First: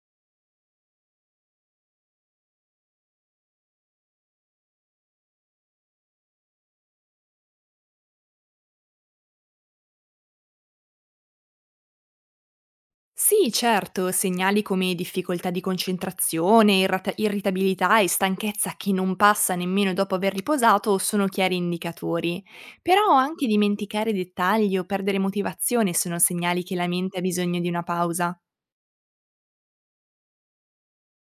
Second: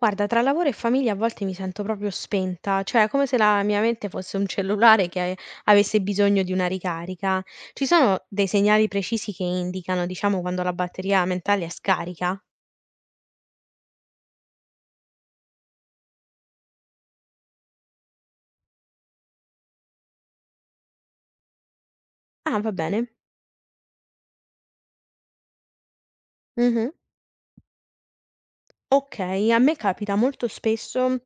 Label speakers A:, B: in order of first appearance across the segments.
A: Guarda, tra lavoro e famiglia a volte mi sento proprio spenta, cioè è come se la mia mente fosse un cellulare che avesse bisogno di una ricarica. Ci sono dei segnali precisi che indicano, diciamo, quando la batteria mentale è scarica?
B: Sì, certo, segnali come difficoltà di concentrazione, irritabilità e stanchezza che non passa nemmeno dopo aver riposato sono chiari indicatori.
A: Ah, va bene.
B: Però anche dimenticare dettagli o perdere motivazione sono segnali che la
A: Mhm.
B: mente ha bisogno di una pausa.
A: Ok, a me capita molto spesso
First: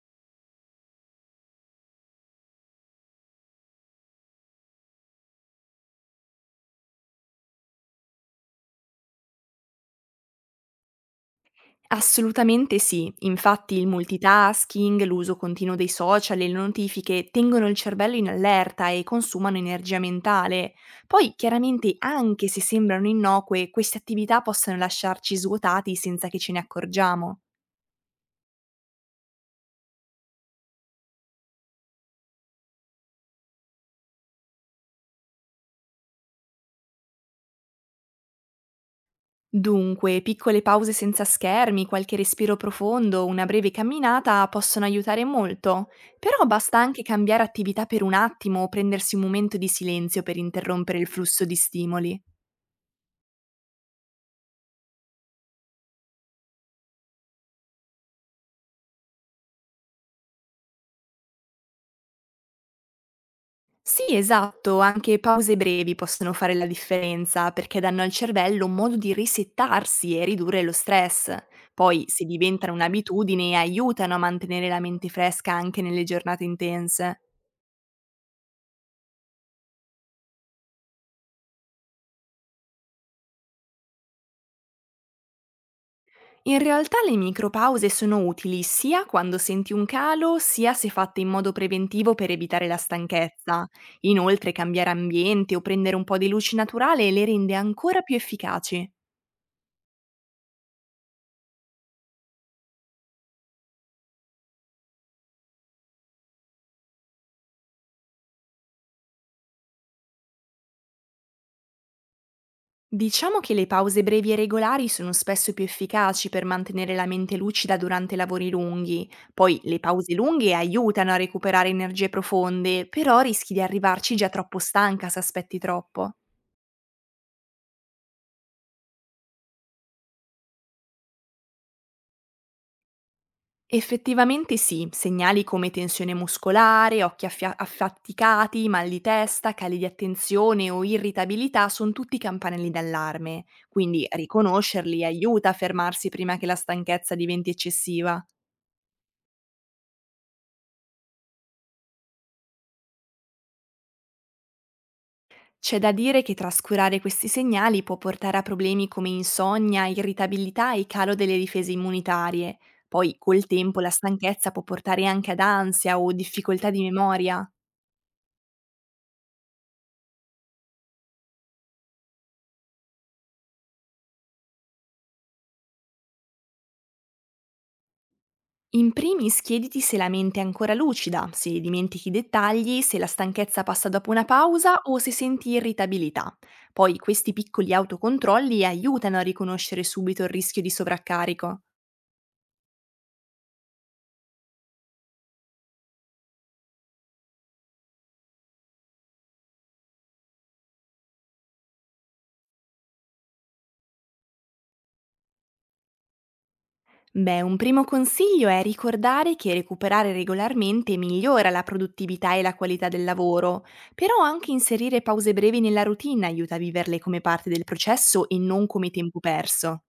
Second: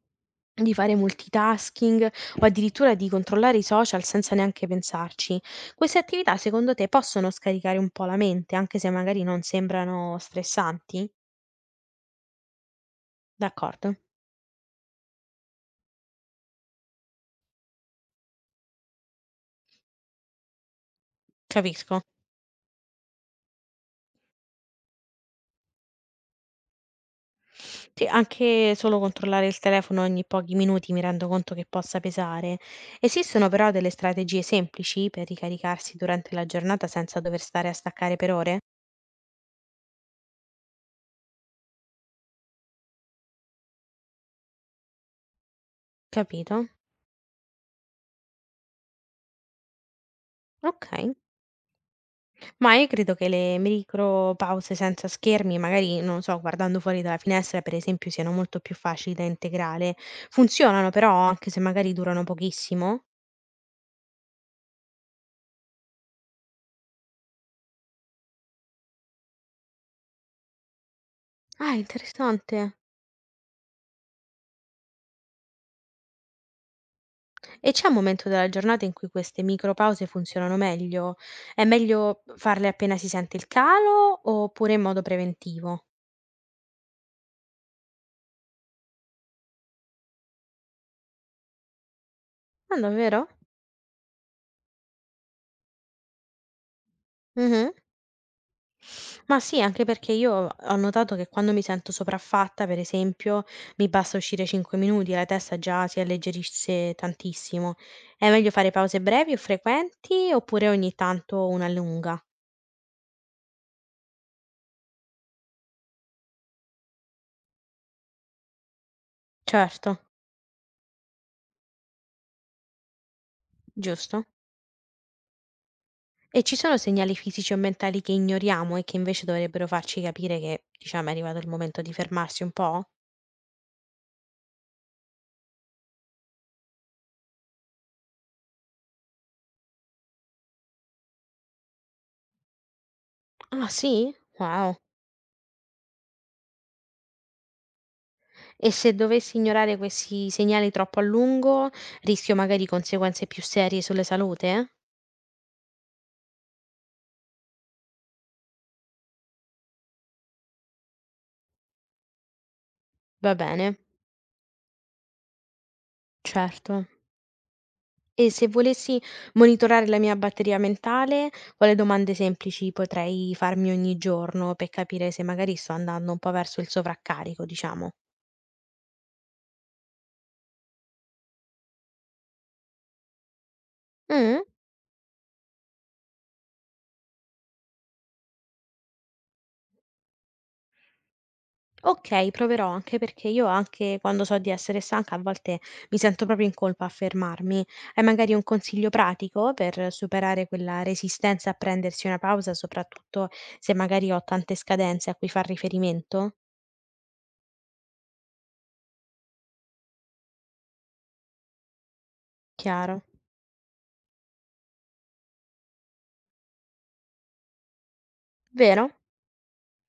A: di fare multitasking o addirittura di controllare i social senza neanche pensarci. Queste attività, secondo te, possono scaricare un po' la mente, anche se magari non sembrano stressanti?
B: Assolutamente sì, infatti il
A: D'accordo,
B: multitasking, l'uso continuo dei social e le notifiche tengono il cervello in allerta e consumano energia mentale. Poi chiaramente
A: capisco.
B: anche se sembrano innocue, queste attività possono lasciarci svuotati senza che ce ne accorgiamo.
A: Sì, anche solo controllare il telefono ogni pochi minuti mi rendo conto che possa pesare. Esistono però delle strategie semplici per ricaricarsi durante la giornata senza dover stare a staccare per ore?
B: Dunque, piccole pause senza schermi, qualche respiro profondo, una breve camminata possono aiutare molto, però
A: Capito?
B: basta anche cambiare attività per un attimo o prendersi un momento di silenzio per interrompere il
A: Ok.
B: flusso di stimoli.
A: Ma io credo che le micro pause senza schermi, magari, non so, guardando fuori dalla finestra, per esempio, siano molto più facili da integrare. Funzionano però, anche se magari durano pochissimo?
B: Sì, esatto, anche pause brevi possono fare la differenza perché danno al cervello un modo di risettarsi e ridurre lo stress.
A: Ah,
B: Poi, se
A: interessante.
B: diventano un'abitudine, aiutano a mantenere la mente fresca anche nelle giornate intense.
A: E c'è un momento della giornata in cui queste micropause funzionano meglio? È meglio farle appena si sente il calo oppure in modo preventivo?
B: In realtà le micropause sono utili sia quando senti un calo, sia se fatte in modo preventivo per evitare la
A: Ah, davvero?
B: stanchezza. Inoltre, cambiare ambiente o prendere un po' di luce naturale le rende
A: Mh-mh.
B: ancora più efficaci.
A: Ma sì, anche perché io ho notato che quando mi sento sopraffatta, per esempio, mi basta uscire 5 minuti e la testa già si alleggerisce tantissimo. È meglio fare pause brevi o frequenti oppure ogni tanto una lunga?
B: Diciamo che le pause brevi e regolari sono spesso più efficaci per mantenere la mente lucida durante lavori lunghi. Poi le
A: Certo,
B: pause lunghe aiutano a recuperare energie profonde, però rischi di arrivarci
A: giusto.
B: già troppo stanca se aspetti troppo.
A: E ci sono segnali fisici o mentali che ignoriamo e che invece dovrebbero farci capire che, diciamo, è arrivato il momento di fermarsi un po'?
B: Effettivamente sì, segnali come tensione muscolare, occhi affaticati, mal di testa, cali di attenzione o irritabilità sono tutti campanelli d'allarme,
A: Ah,
B: quindi
A: sì? Wow.
B: riconoscerli aiuta a fermarsi prima che la stanchezza diventi eccessiva.
A: E se dovessi ignorare questi segnali troppo a lungo, rischio magari conseguenze più serie sulla salute?
B: C'è da dire che trascurare questi segnali può portare a problemi come insonnia, irritabilità e calo delle difese immunitarie. Poi
A: Va
B: col
A: bene,
B: tempo la stanchezza può portare anche ad ansia o difficoltà di
A: certo.
B: memoria.
A: E se volessi monitorare la mia batteria mentale, quale domande semplici potrei farmi ogni giorno per capire se magari sto andando un po' verso il sovraccarico, diciamo?
B: In primis chiediti se la mente è ancora lucida, se dimentichi i dettagli, se la stanchezza passa dopo una
A: Mm?
B: pausa o se senti irritabilità. Poi questi piccoli autocontrolli aiutano a riconoscere subito il rischio di sovraccarico.
A: Okay, proverò, anche perché io anche quando so di essere stanca a volte mi sento proprio in colpa a fermarmi. Hai magari un consiglio pratico per superare quella resistenza a prendersi una pausa, soprattutto se magari ho tante scadenze a cui far riferimento?
B: Beh, un primo consiglio è ricordare che recuperare regolarmente migliora la produttività e la qualità
A: Chiaro,
B: del lavoro, però anche inserire pause brevi nella routine aiuta a viverle come parte del processo e non
A: vero?
B: come tempo perso.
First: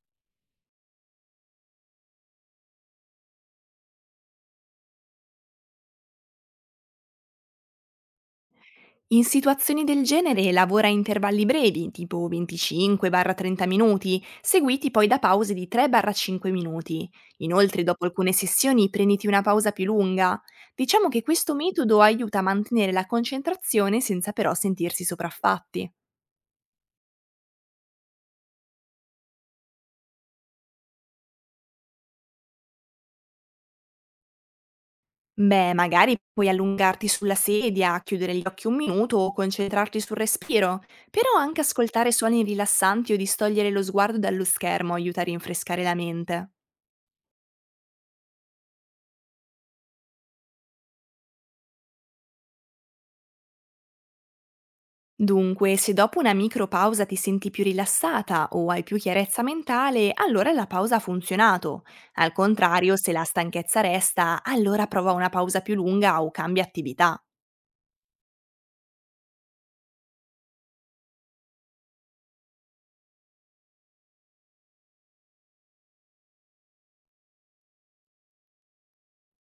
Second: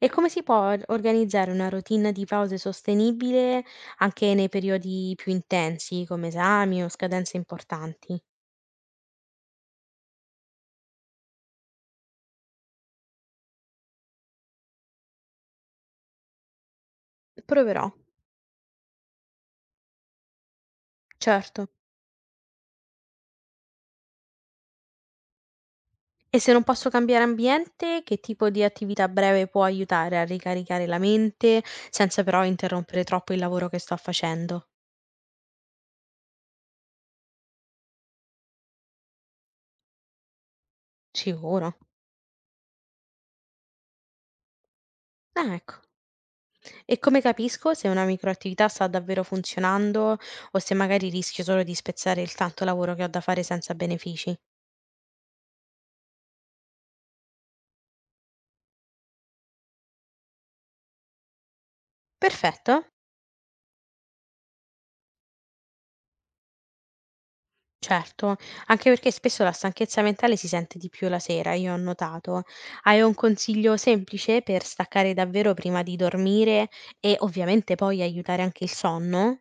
A: E come si può or organizzare una routine di pause sostenibile anche nei periodi più intensi, come esami o scadenze importanti?
B: In situazioni del genere lavora a intervalli brevi, tipo 25-30 minuti, seguiti poi da pause di 3-5 minuti. Inoltre,
A: Proverò,
B: dopo alcune sessioni, prenditi una pausa più lunga. Diciamo che questo
A: certo.
B: metodo aiuta a mantenere la concentrazione senza però sentirsi sopraffatti.
A: E se non posso cambiare ambiente, che tipo di attività breve può aiutare a ricaricare la mente senza però interrompere troppo il lavoro che sto facendo?
B: Beh, magari puoi allungarti sulla sedia, chiudere gli occhi un minuto o concentrarti sul respiro, però anche
A: Sicuro.
B: ascoltare suoni rilassanti o distogliere lo sguardo dallo schermo aiuta a
A: Ah, ecco.
B: rinfrescare la mente.
A: E come capisco se una microattività sta davvero funzionando o se magari rischio solo di spezzare il tanto lavoro che ho da fare senza benefici?
B: Dunque, se dopo una micro pausa ti senti più rilassata o hai più chiarezza mentale, allora la pausa ha funzionato. Al
A: Perfetto.
B: contrario, se la stanchezza resta, allora prova una pausa più lunga o cambia attività.
A: Certo, anche perché spesso la stanchezza mentale si sente di più la sera, io ho notato. Hai un consiglio semplice per staccare davvero prima di dormire e ovviamente poi aiutare anche il sonno?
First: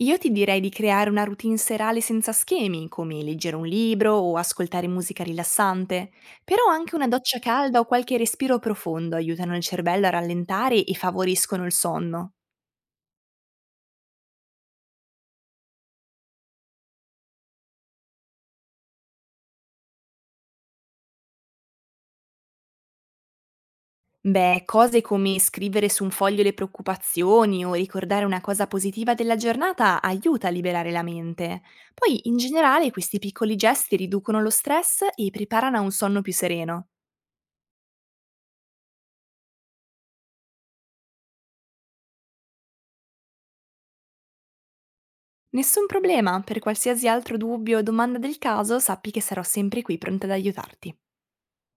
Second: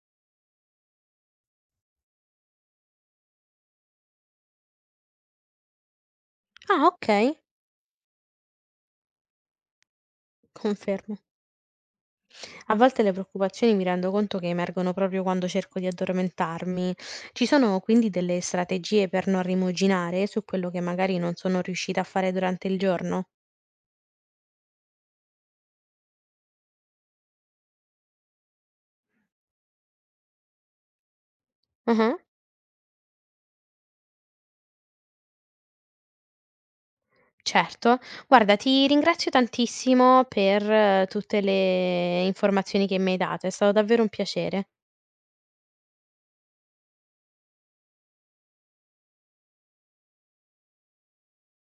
B: Io ti direi di creare una routine serale senza schemi, come leggere un libro o ascoltare musica rilassante, però
A: Ah,
B: anche
A: ok,
B: una doccia calda o qualche respiro profondo aiutano il cervello a rallentare e
A: confermo.
B: favoriscono il sonno.
A: A volte le preoccupazioni mi rendo conto che emergono proprio quando cerco di addormentarmi. Ci sono quindi delle strategie per non rimuginare su quello che magari non sono riuscita a fare durante il giorno?
B: Beh, cose come scrivere su un foglio le preoccupazioni o ricordare una cosa positiva della giornata aiuta a liberare la mente. Poi, in generale, questi piccoli gesti riducono lo stress e preparano a un sonno più sereno.
A: Certo, guarda ti ringrazio tantissimo per tutte le informazioni che mi hai dato, è stato davvero un piacere.
B: Nessun problema, per qualsiasi altro dubbio o domanda del caso sappi che sarò sempre qui pronta ad aiutarti.